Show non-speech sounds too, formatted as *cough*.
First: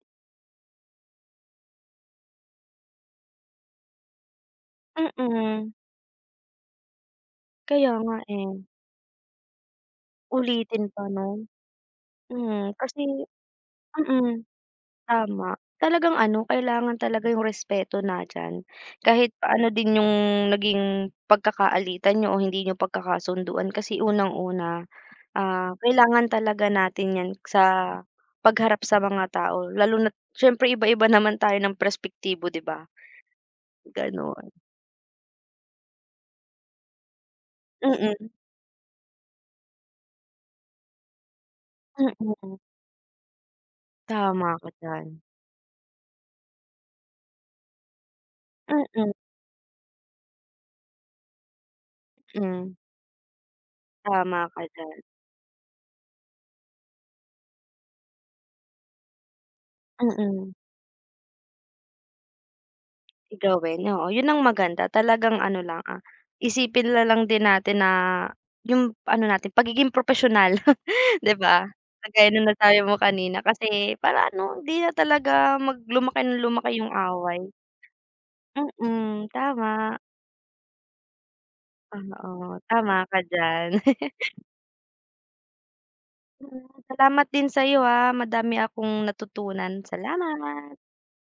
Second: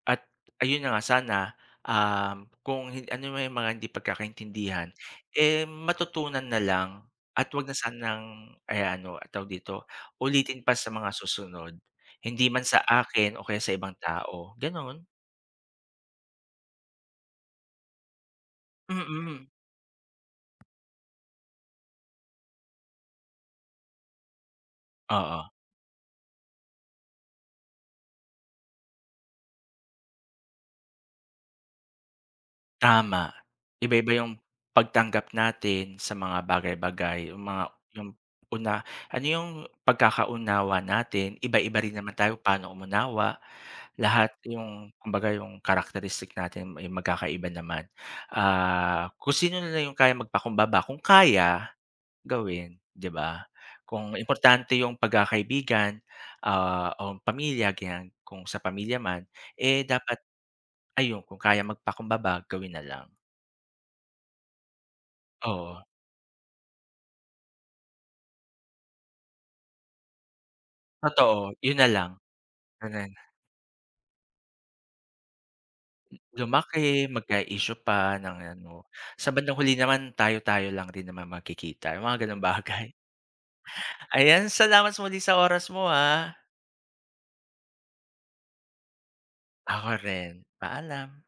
At, ayun na nga sana, um, kung hin ano man 'yong mga hindi pagkakaintindihan, eh, Mm. matutunan na lang at 'wag na Kaya nga, sanang, eh. eh, ano tawag dito, ulitin pa Ulitin sa mga pa no'n. susunod. Hindi man Hmm, sa kasi akin o kaya sa ibang mm, tao, gano'n. tama. Talagang ano kailangan talaga 'yong respeto nandiyan, kahit Mm. pa ano din 'yong naging pagkakaalitan niyo o hindi niyo pagkakasunduan. Kasi unang-una, Oo. ah, kailangan talaga natin yan sa pagharap sa mga tao, lalo na't syempre iba-iba naman tayo ng perspektibo di ba? Tama. Iba-iba 'yong, Ganon. pagtanggap natin sa mga bagay-bagay. 'Yong mga 'yong Mm. una ano 'yong pagkakaunawa natin, iba-iba rin Hmm, naman tayo mm. paano umunawa. Lahat Tama ka 'yong, diyan. kumbaga 'yong characteristic natin ay magkakaiba naman. Mm. Ah, kung sino na lang 'yong kayang magpakumbaba kung kaya, Hmm. gawin, 'di ba. Kung Tama ka importante 'yong diyan. pagkakaibigan, ah, o pamilya ganyan, kung sa pamilya man, eh, dapat Mm. ayun, kung kayang magpakumbaba gawin nalang. Gawin. Oo, 'yon ang maganda. Talagang ano lang, Oo. ah, isipin na lang din natin na, 'yong ano natin pagiging propesyonal, *chuckles* 'di Totoo, ba? 'yon na lang. Kagaya ng nasabi mo Gano'n. kanina kasi para ano hindi na talaga, mag lumaki ng lumaki 'yong Lumaki, away. magka-isyu pa ng ano. Mm. Sa bandang huli Tama. naman tayo-tayo lang rin naman magkikita, 'yong mga ganong Oo, bagay. tama ka diyan. *chuckles* Ayan, salamat muli sa oras mo, ah. Hmm. Salamat din sayo, ah. Madami akong natutunan, Ako rin. salamat. Paalam.